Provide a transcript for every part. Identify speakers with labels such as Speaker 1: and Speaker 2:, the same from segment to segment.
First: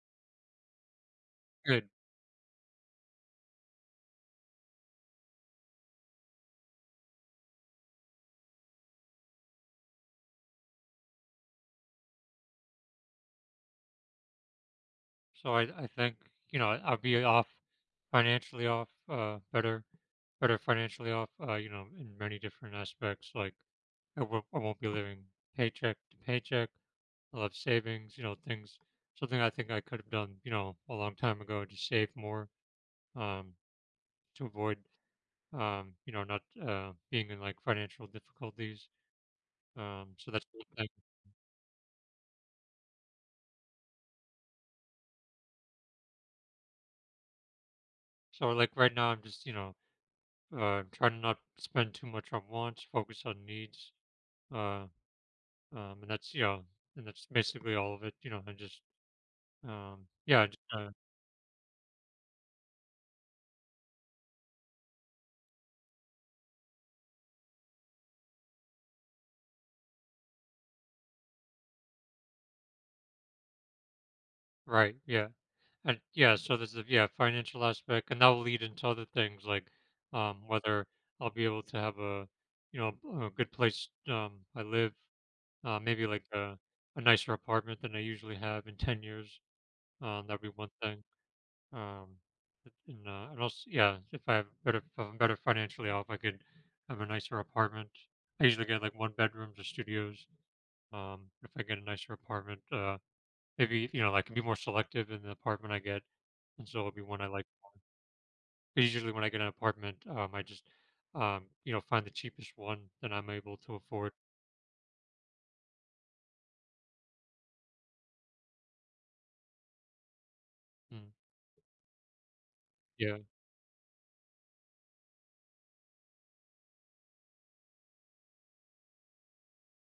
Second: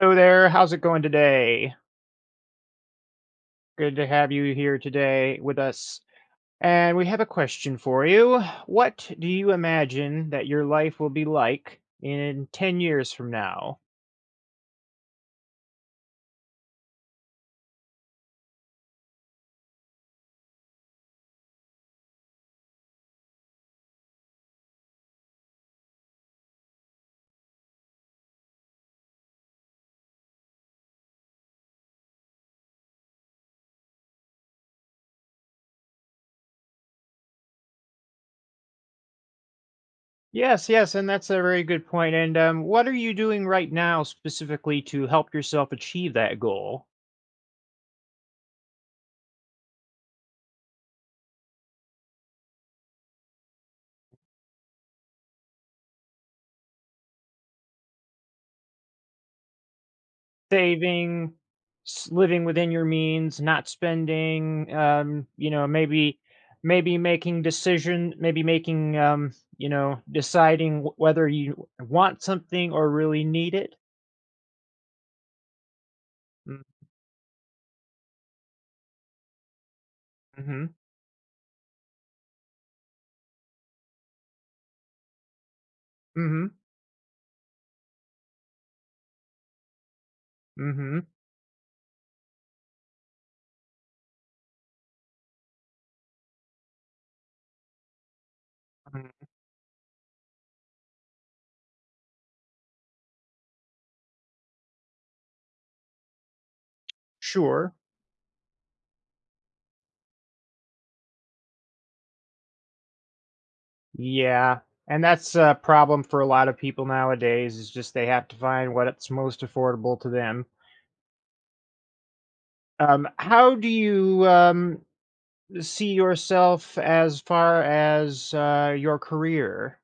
Speaker 1: Hello there. How's it going today?
Speaker 2: Good.
Speaker 1: Good to have you here today with us. And we have a question for you. What do you imagine that your life will be like in 10 years from now?
Speaker 2: So I think, you know, I'll be off financially off, better financially off, you know, in many different aspects. Like I won't be living paycheck to paycheck. I'll have savings, you know, things something I think I could have done, you know, a long time ago to save more, um, to avoid you know, not being in like financial difficulties. So that's one
Speaker 1: Yes,
Speaker 2: thing.
Speaker 1: yes, and that's a very good point. And what are you doing right now specifically to help yourself achieve that goal?
Speaker 2: So like right now I'm just, you know, trying to not spend too much on wants, focus on needs. Uh, and that's, you know, and that's basically all of it, you know, and just, yeah,
Speaker 1: Saving, s living within your means, not spending, maybe maybe making decision maybe making, deciding w whether you want something or really need it.
Speaker 2: right, yeah. And yeah, so
Speaker 1: Mm
Speaker 2: there's the, yeah, financial aspect, and that'll lead into other things like,
Speaker 1: mhm,
Speaker 2: whether I'll be able to have a, you know, a good place, I live, maybe like
Speaker 1: mhm,
Speaker 2: a nicer apartment than I usually have in 10 years. That'd be one thing.
Speaker 1: mhm,
Speaker 2: Um, and also, yeah, if I have better, if I'm better financially off, I could have a nicer apartment. I usually get like one
Speaker 1: mm,
Speaker 2: bedrooms or studios. If I get a nicer apartment, maybe, you know, I can be more selective in the apartment I get. And so it'll be one I like.
Speaker 1: sure,
Speaker 2: 'Cause usually when I get an apartment, I just, you know, find the cheapest one that I'm able to afford.
Speaker 1: yeah, and that's a problem for a lot of people nowadays, is just they have to find what's most affordable to them.
Speaker 2: Mm, yeah.
Speaker 1: How do you, see yourself as far as, your career,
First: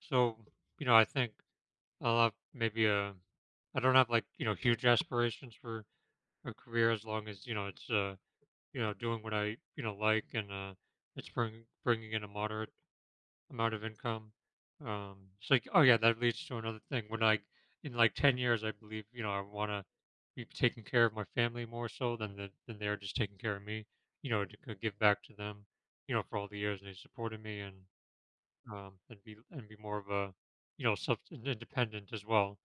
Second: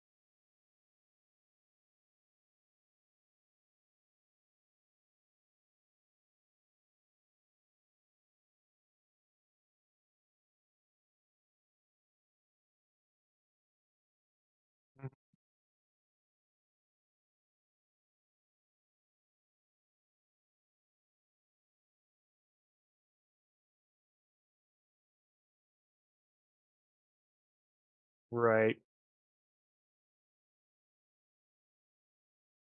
Speaker 2: So, you know, I think I'll have maybe I don't have like, you know, huge aspirations for a career as long as, you know, it's, you know, doing what I, you know, like and, it's bringing in a moderate amount of income. So like, oh yeah, that leads to another thing. When I, in like 10 years, I believe, you know, I want to be taking care of my family more so than than they're just taking care of me, you know, to give back to them, you know, for all the years they supported me and,
Speaker 1: right?
Speaker 2: um, and be, and be more of a, you know, self independent as well.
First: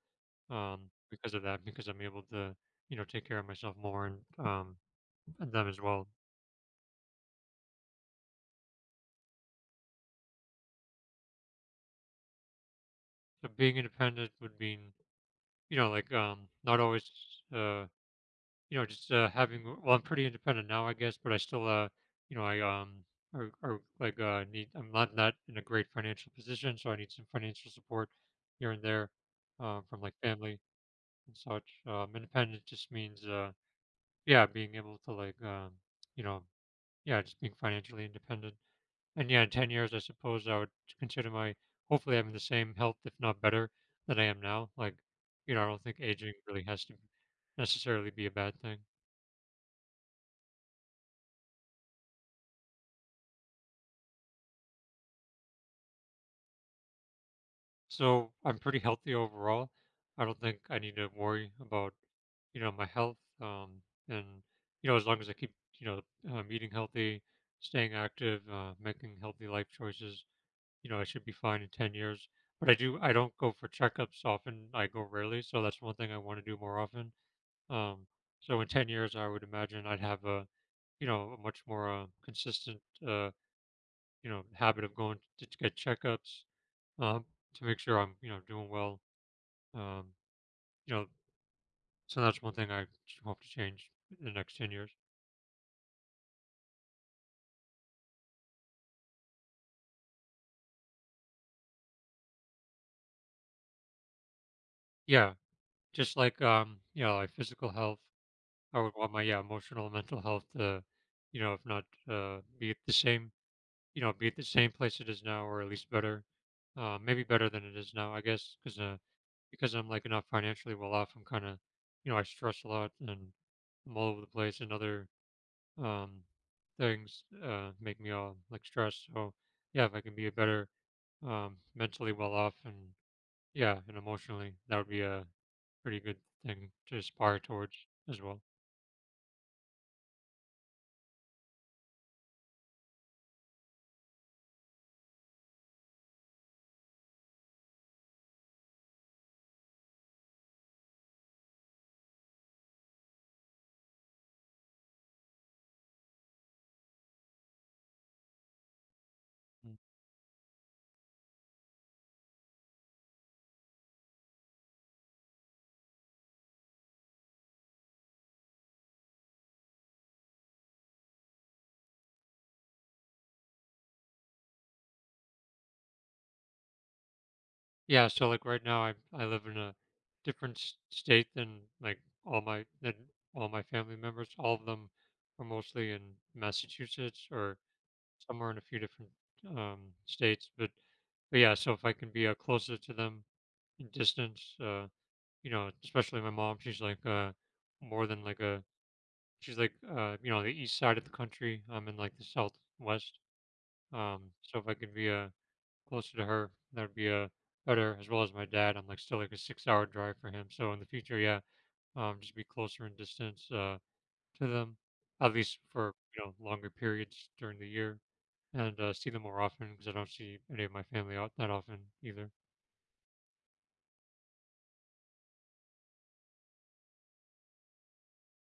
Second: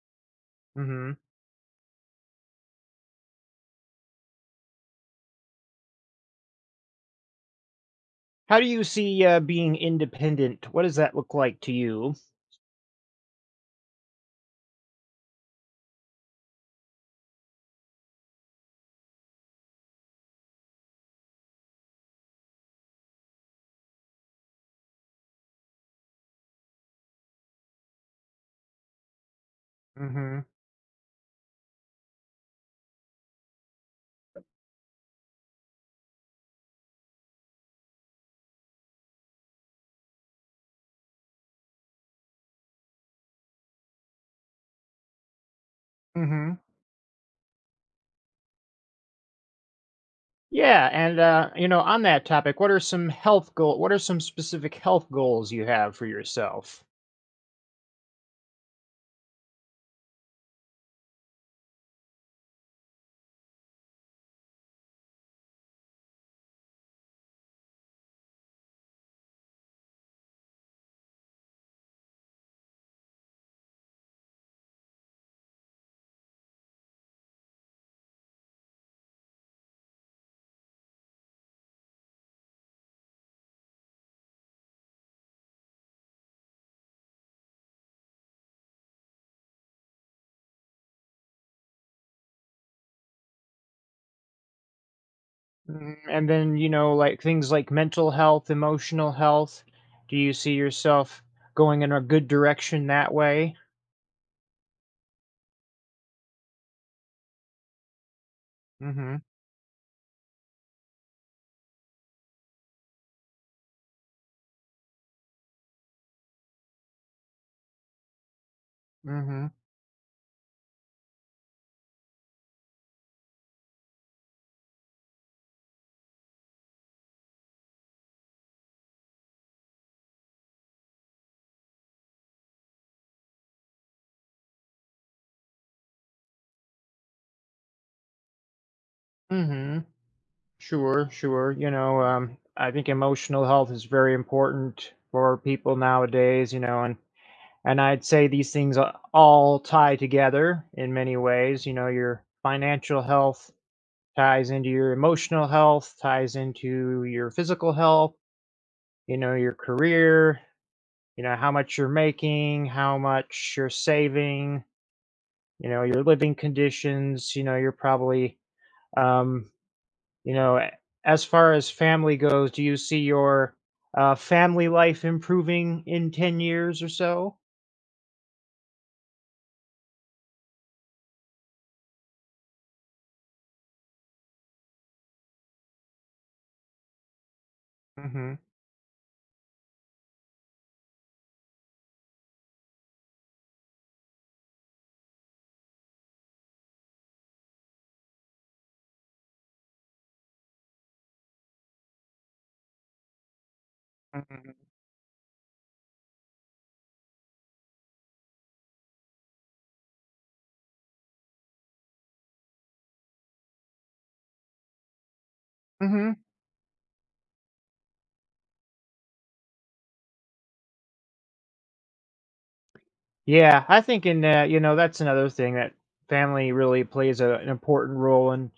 Speaker 2: Um,
Speaker 1: Mhm.
Speaker 2: because of that, because I'm able to, you know, take care of myself more and them as well.
Speaker 1: How do you see, being independent? What does that look like to you?
Speaker 2: So being independent would mean, you know, like, not always, uh, you know, just having well, I'm pretty independent now, I guess, but I still, you know, I are or like need I'm not in a great financial position, so I need some financial support here and there from like
Speaker 1: Mhm,
Speaker 2: family and such. Independent just means yeah, being able to like you know, yeah, just being financially independent. And yeah, in 10 years, I suppose I would consider my hopefully having the same health, if not better, than I am now. Like, you know, I don't think aging
Speaker 1: mhm.
Speaker 2: really has to necessarily be a bad thing.
Speaker 1: Yeah, and, on that topic, what are some specific health goals you have for yourself?
Speaker 2: So I'm pretty healthy overall. I don't think I need to worry about, you know, my health. And you know, as long as I keep, you know, eating healthy, staying active, making healthy life choices, you know, I should be fine in 10 years. But I don't go for checkups often. I go rarely, so that's one thing I want to do more often. Um, so in 10 years, I would imagine I'd have a, you know, a much more consistent, uh, you know, habit of going to get checkups, um, to make sure I'm, you know, doing well, um, you know, so that's one thing I hope to change in the next 10 years.
Speaker 1: Mm, and then, things like mental health, emotional health. Do you see yourself going in a good direction that way?
Speaker 2: Yeah, just like you know, like physical health, I would want my
Speaker 1: Mhm,
Speaker 2: yeah, emotional and mental health to, you know, if not be at the same, you know, be at the same place it is now, or at least better, maybe better than it is now, I guess, because uh,
Speaker 1: mhm.
Speaker 2: because I'm like not financially well off, I'm kind of, you know, I stress a lot and I'm all over the place, and other um things make me all like stressed. So yeah, if I can be a better, mentally well off, and yeah, and emotionally, that would be a pretty good thing to aspire towards as well.
Speaker 1: Mhm. Sure, sure. I think emotional health is very important for people nowadays, you know, and I'd say these things a- all tie together in many ways. You know, your financial health ties into your emotional health, ties into your physical health, you know, your
Speaker 2: Mm.
Speaker 1: career, you know, how much you're making, how much you're saving, you know, your living conditions, you know, you're probably um you know, as far as family goes, do you see your, family life improving in 10 years or so?
Speaker 2: Yeah, so like right now I live in a different state than like all my than all my family members. All of them are mostly in Massachusetts or
Speaker 1: Mhm.
Speaker 2: somewhere in a few different um states, but yeah, so if I can be closer to them in distance, you know, especially my mom, she's like more than like a she's like you know, the east side of the country. I'm in like the southwest. Um
Speaker 1: Mhm.
Speaker 2: so if I could be closer to her, that would be better, as well as my dad. I'm like still like a 6-hour drive for him. So in the future, yeah, just be closer in distance to them, at least for
Speaker 1: Mhm.
Speaker 2: you know, longer periods during the year, and see them more often because I don't see any of my family out that often either.
Speaker 1: Yeah, I think in that, you know, that's another thing that family really plays a an important role in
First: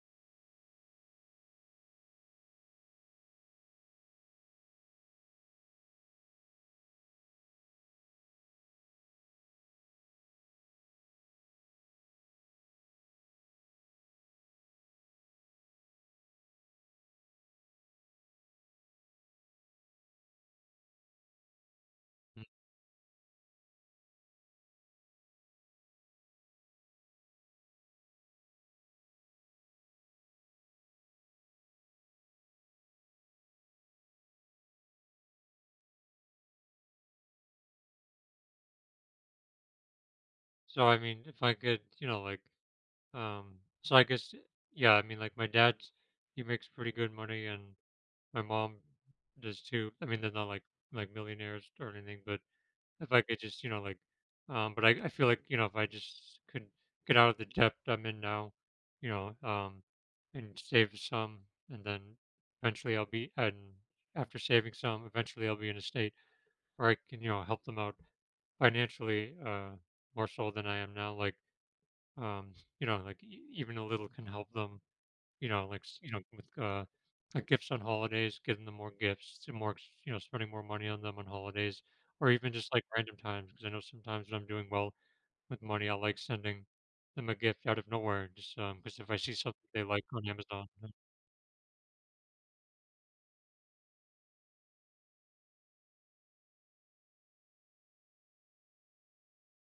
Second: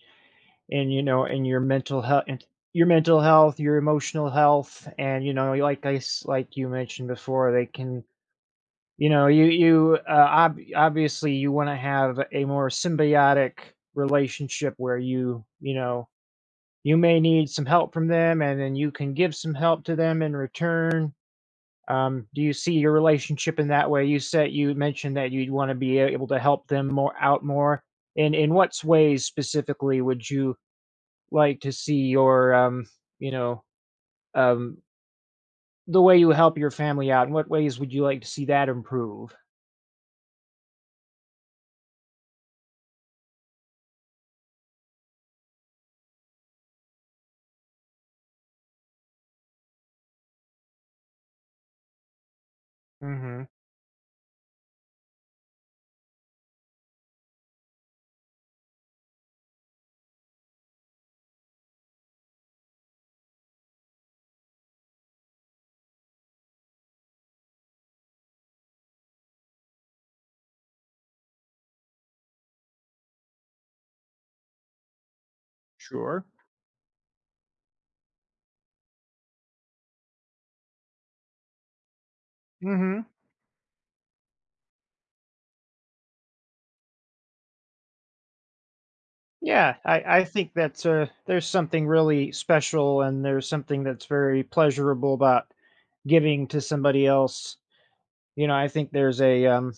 Speaker 1: you know, in your mental health, your emotional health, and, you know, like I s like you mentioned before, they can you know, you, ob obviously, you wanna have a more symbiotic relationship where you know you may need some help from them and then you can give some help to them in return. Do
Speaker 2: Mm.
Speaker 1: you see your relationship in that way? You said you mentioned that you'd want to be able to help them more out more. And in what ways specifically would you like to see your, you know, um, the way you help your family out? In what ways would you like to see that improve?
Speaker 2: So I mean, if I could, you know, like, Um, so I guess, yeah, I mean, like my dad, he makes pretty good money, and my mom does too. I mean, they're not like millionaires or anything, but if I could
Speaker 1: Hmm.
Speaker 2: just, you know, like, but I feel like, you know, if I just could get out of the debt I'm in now, you know, and save some, and then eventually I'll be, and after saving some, eventually I'll be in a state where I can, you know, help them out financially, more so than I am now. Like um you know, like even a little can help them, you know, like you know
Speaker 1: Sure.
Speaker 2: with like gifts on holidays, giving them more gifts and more you know, spending more money on them on holidays, or even just like
Speaker 1: Hmm.
Speaker 2: random times because I know sometimes when I'm doing well with money, I like sending them a gift out of nowhere just because if I see something
Speaker 1: Yeah,
Speaker 2: they like on
Speaker 1: I think
Speaker 2: Amazon.
Speaker 1: that's, there's something really special and there's something that's very pleasurable about giving to somebody else. You know, I think there's a, um,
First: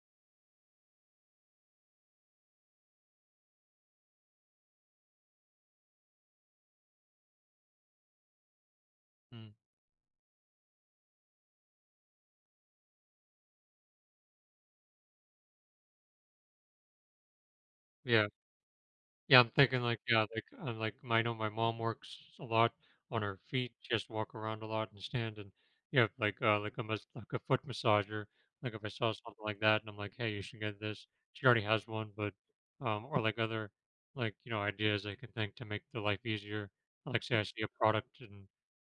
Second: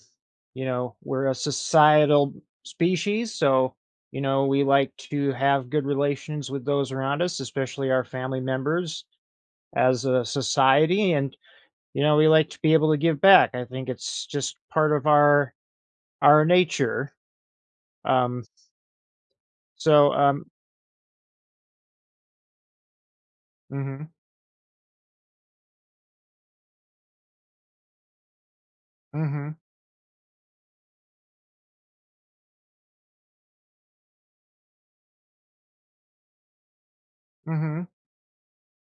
Speaker 1: you know, we're a societal species, so, you know, we like to have good relations with those around us, especially our family members
Speaker 2: Mm,
Speaker 1: as a society, and, you know, we like to be able to give back. I think it's just part of our nature.
Speaker 2: yeah.
Speaker 1: Um,
Speaker 2: Yeah, I'm thinking like,
Speaker 1: so,
Speaker 2: yeah, like I'm like I know my mom works a lot on her feet. She has
Speaker 1: mhm,
Speaker 2: to walk around a lot and stand, and yeah, like a like a foot massager. Like if I saw something
Speaker 1: mhm,
Speaker 2: like that and I'm like, hey, you should get this. She already has one, but or like other, like you know ideas I can think to make the life easier. Like say I see a
Speaker 1: mhm.
Speaker 2: product and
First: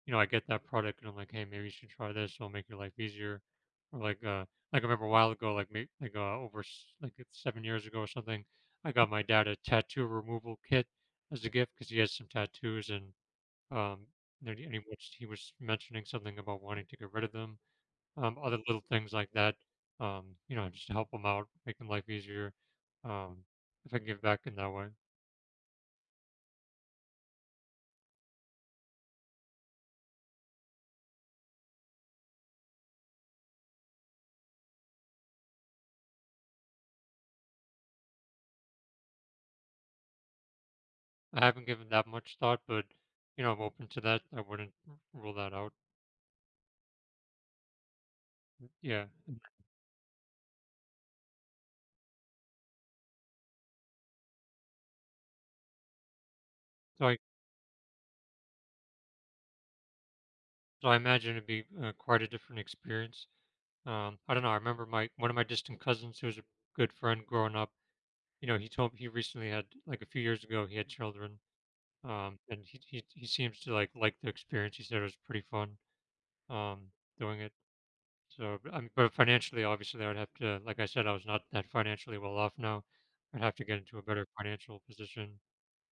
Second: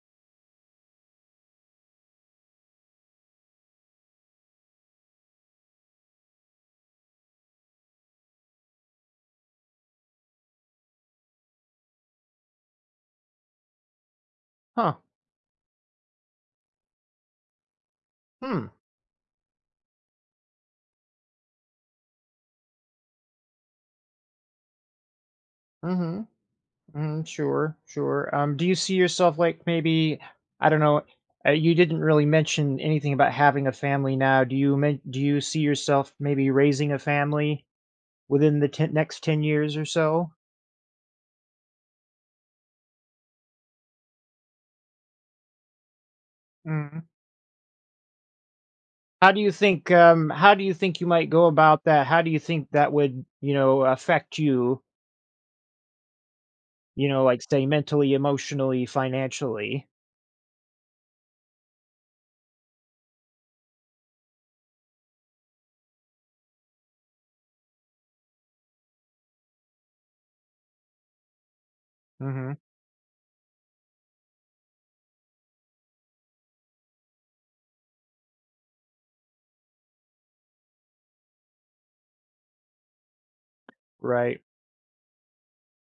Speaker 2: you know I get that product and I'm like, hey, maybe you should try this. It'll make your life easier. Or like I remember a while ago, like maybe like over like it's 7 years ago or something. I got my dad a tattoo removal kit as a gift because he has some tattoos, um, and he and he
Speaker 1: Huh.
Speaker 2: was he was mentioning something about wanting to get rid of them. Other
Speaker 1: Hmm.
Speaker 2: little things like that, you know, just to help him out, making life easier. Um, if I can give back in that way,
Speaker 1: Mhm. Mm, sure. Sure. Do you see yourself like maybe I don't know. You didn't really mention anything about having a family now. Do you see yourself maybe raising a family within the ten, next 10 years or so?
Speaker 2: I haven't given that much thought, but you know, I'm open to that. I wouldn't rule that out.
Speaker 1: Mm.
Speaker 2: Yeah.
Speaker 1: How do you think? How do you think you might go about that? How do you think that would you know affect you?
Speaker 2: So
Speaker 1: You
Speaker 2: I
Speaker 1: know, like say mentally, emotionally, financially.
Speaker 2: so I imagine it'd be quite a different experience. I don't know. I remember my one of my distant cousins who was a good friend growing up, you know, he recently had, like a few years ago he had children,
Speaker 1: Hmm.
Speaker 2: and he seems to like the experience. He said it was pretty fun, um, doing it. So, but, I mean, but financially, obviously, I would have to, like I said, I was not that financially well off now. I'd have to get into a better
Speaker 1: Right.
Speaker 2: financial position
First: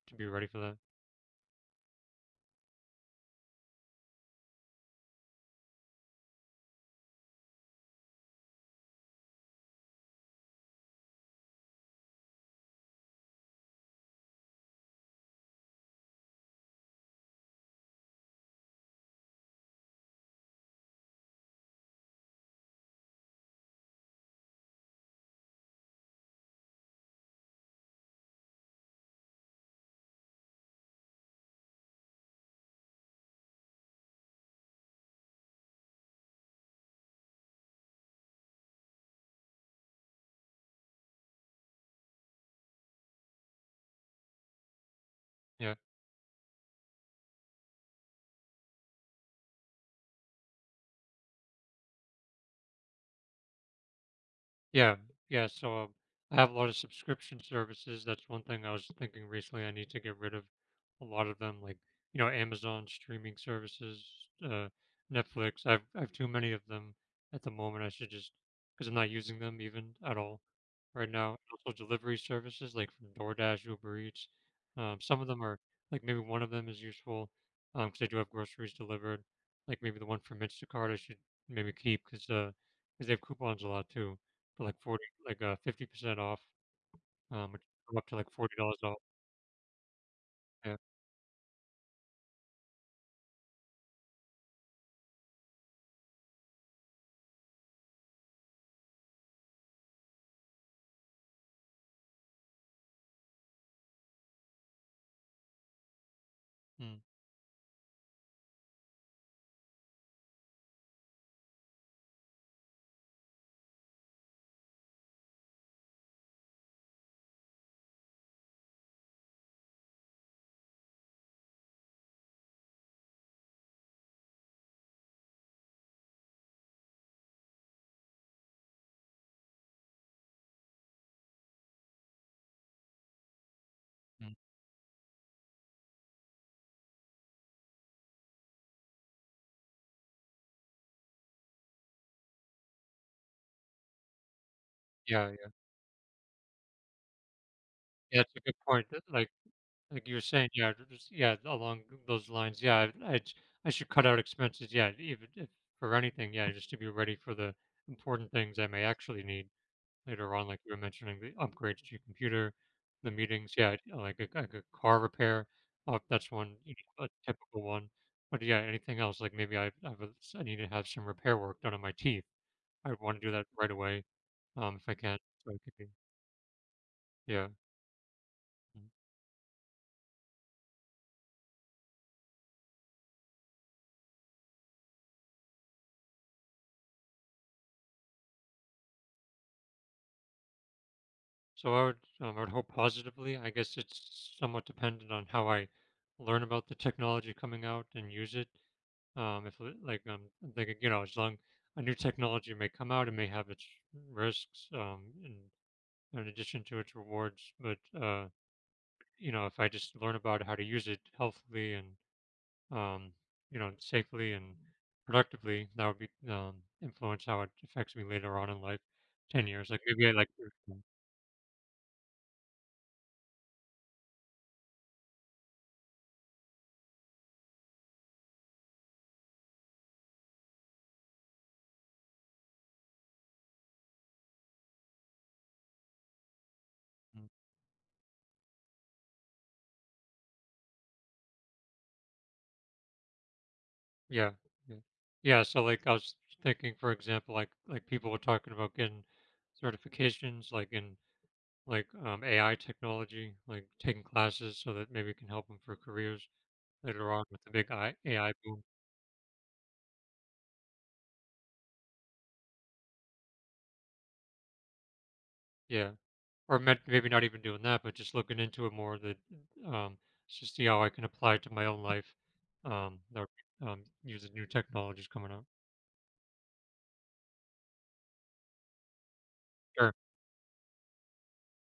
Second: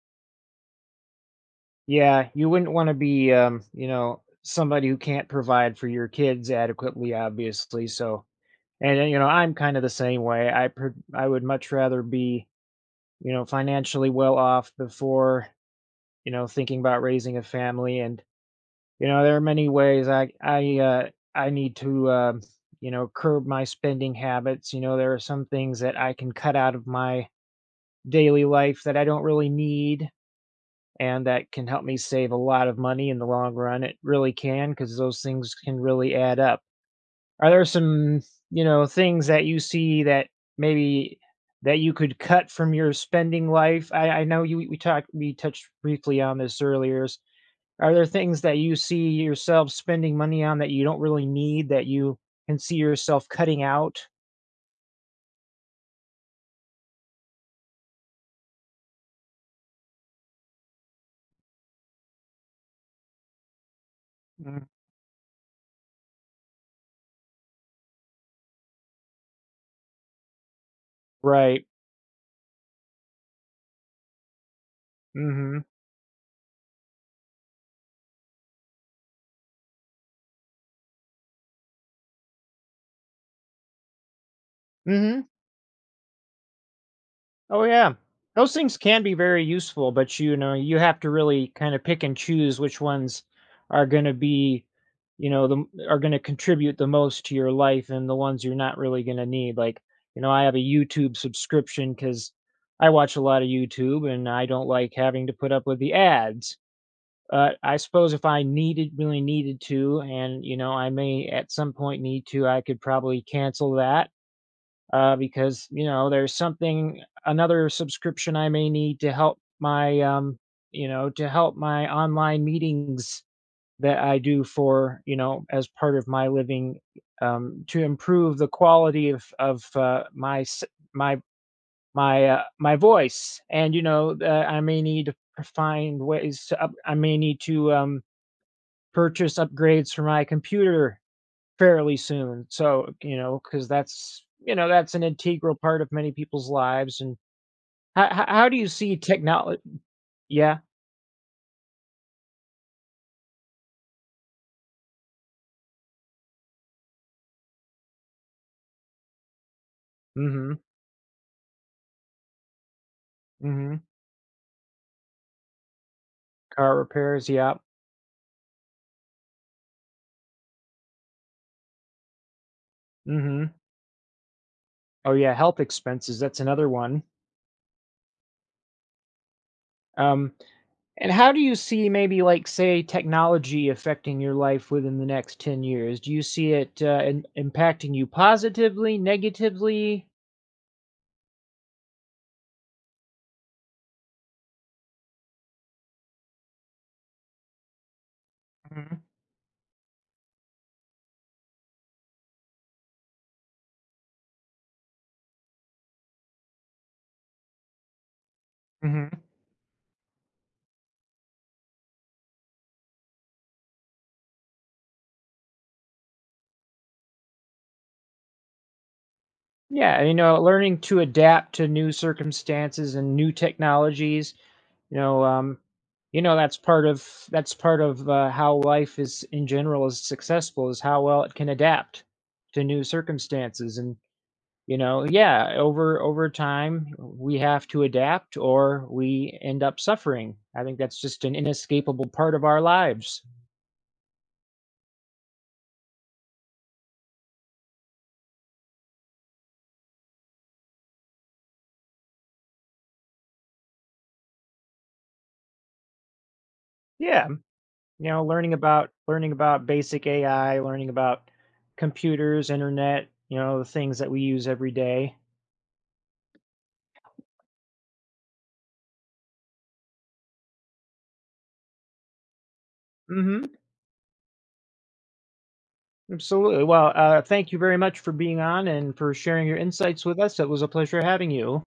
Speaker 2: to be ready for that.
Speaker 1: Yeah, you wouldn't wanna be, somebody who can't provide for your kids adequately, obviously, so and then, you know, I'm kinda the same way, I pr I would much rather be, you know, financially well off before, you know, thinking about raising a family, and, you know, there are many ways I need to, curb my spending habits, you know, there are some things that I can cut out of my daily life that I don't really need, and that can help me save a lot of money in the long run. It really can because those things can really add up. Are there some, you know, things that you see that maybe that you could cut from your spending life? I know you we talked we touched
Speaker 2: Yeah.
Speaker 1: briefly on this earlier. S- are there things that you see yourself spending money on that you don't really need that you can see yourself cutting out?
Speaker 2: Yeah, yeah. So I have a lot of subscription services. That's one thing I was thinking recently. I need to get rid of a lot of them, like you know, Amazon streaming services,
Speaker 1: Mm,
Speaker 2: uh, Netflix. I've too many of them at the moment. I should just because I'm not using them even at all right now. And
Speaker 1: right.
Speaker 2: also, delivery services like from DoorDash, Uber Eats. Some of them are,
Speaker 1: Hmm.
Speaker 2: like maybe one of them is useful because they do have groceries delivered. Like maybe the one from Instacart I should maybe keep, because 'cause they have coupons a lot too for like 40,
Speaker 1: Mhm.
Speaker 2: like, 50% off, which
Speaker 1: Oh, yeah.
Speaker 2: come up to, like,
Speaker 1: Those things
Speaker 2: $40 off.
Speaker 1: can be very useful, but, you know,
Speaker 2: Yeah.
Speaker 1: you have to really kinda pick and choose which ones are gonna be, you know, the are gonna contribute the most to your life and the ones you're not really gonna need. Like, you know, I have a YouTube subscription because I watch a lot of YouTube, and I don't like having to put up with the ads.
Speaker 2: Mm,
Speaker 1: I suppose if I needed really needed to, and, you know, I may at some point need to, I could probably cancel that. Because you know there's something another subscription I may need to help my you know to help my online meetings that I do for you know as part of my living to improve the quality of my s- my my my voice and you know
Speaker 2: mm.
Speaker 1: I may need to find ways to up, I may need to purchase upgrades for my computer fairly soon. So, you know, because that's an
Speaker 2: Yeah, yeah.
Speaker 1: integral part of many people's lives, and
Speaker 2: Yeah, it's a
Speaker 1: how
Speaker 2: good
Speaker 1: do you
Speaker 2: point
Speaker 1: see
Speaker 2: that, like
Speaker 1: technology?
Speaker 2: like you were saying,
Speaker 1: Yeah,
Speaker 2: yeah, just yeah, along those lines, yeah, I should cut out expenses, yeah, even if for anything, yeah, just to be ready for the important things I may actually need
Speaker 1: mm
Speaker 2: later on,
Speaker 1: mhm,
Speaker 2: like you were mentioning, the upgrades to your computer, the
Speaker 1: mm
Speaker 2: meetings, yeah,
Speaker 1: mhm,
Speaker 2: like a car repair, that's one, you
Speaker 1: car
Speaker 2: know, a
Speaker 1: repairs, yeah.
Speaker 2: typical one. But, yeah, anything else, like, maybe I need to have some repair work done on my teeth. I would
Speaker 1: Mm
Speaker 2: want to do that
Speaker 1: mhm.
Speaker 2: right away, if I
Speaker 1: Oh,
Speaker 2: can.
Speaker 1: yeah,
Speaker 2: So I
Speaker 1: health
Speaker 2: could be,
Speaker 1: expenses, that's another one.
Speaker 2: yeah. Mhm.
Speaker 1: Um, and how do you see maybe, like, say, technology affecting your life within the next 10 years? Do you see it, im impacting you positively, negatively?
Speaker 2: So I would hope positively. I guess it's somewhat dependent on how I learn about the technology coming out and use it.
Speaker 1: Mhm,
Speaker 2: If li- like I'm thinking, you know, as long a new technology may come out, it may have its risks, in addition to its rewards. But
Speaker 1: mhm.
Speaker 2: you know, if I just learn about how to use it healthily and um, you know, safely and productively, that would be, influence how it affects me later on in life, 10 years. Like
Speaker 1: Yeah,
Speaker 2: maybe I
Speaker 1: you
Speaker 2: like.
Speaker 1: know, learning
Speaker 2: Mm,
Speaker 1: to adapt to new circumstances and new technologies, you know, um, that's part of how life is in general is successful is how well it can adapt to new circumstances, and, you know yeah, over time,
Speaker 2: mm,
Speaker 1: we have to adapt or we end up suffering. I think that's just an inescapable part of our lives.
Speaker 2: yeah, yeah, yeah. So like I was thinking, for example, like people were talking about getting certifications, like in like AI technology, like taking classes so that maybe it can help them for careers later on
Speaker 1: Yeah.
Speaker 2: with the big
Speaker 1: You know,
Speaker 2: AI boom.
Speaker 1: learning about basic AI, learning about computers, internet, you know, the things that we use every day.
Speaker 2: Yeah. Or maybe not even doing that, but just looking into it more, that um, just see how I can apply it to my own life. That
Speaker 1: Mhm,
Speaker 2: would, using new technologies coming up.
Speaker 1: absolutely. Well, thank you very much for being on and for sharing your
Speaker 2: Sure.
Speaker 1: insights with us. It was a pleasure having you.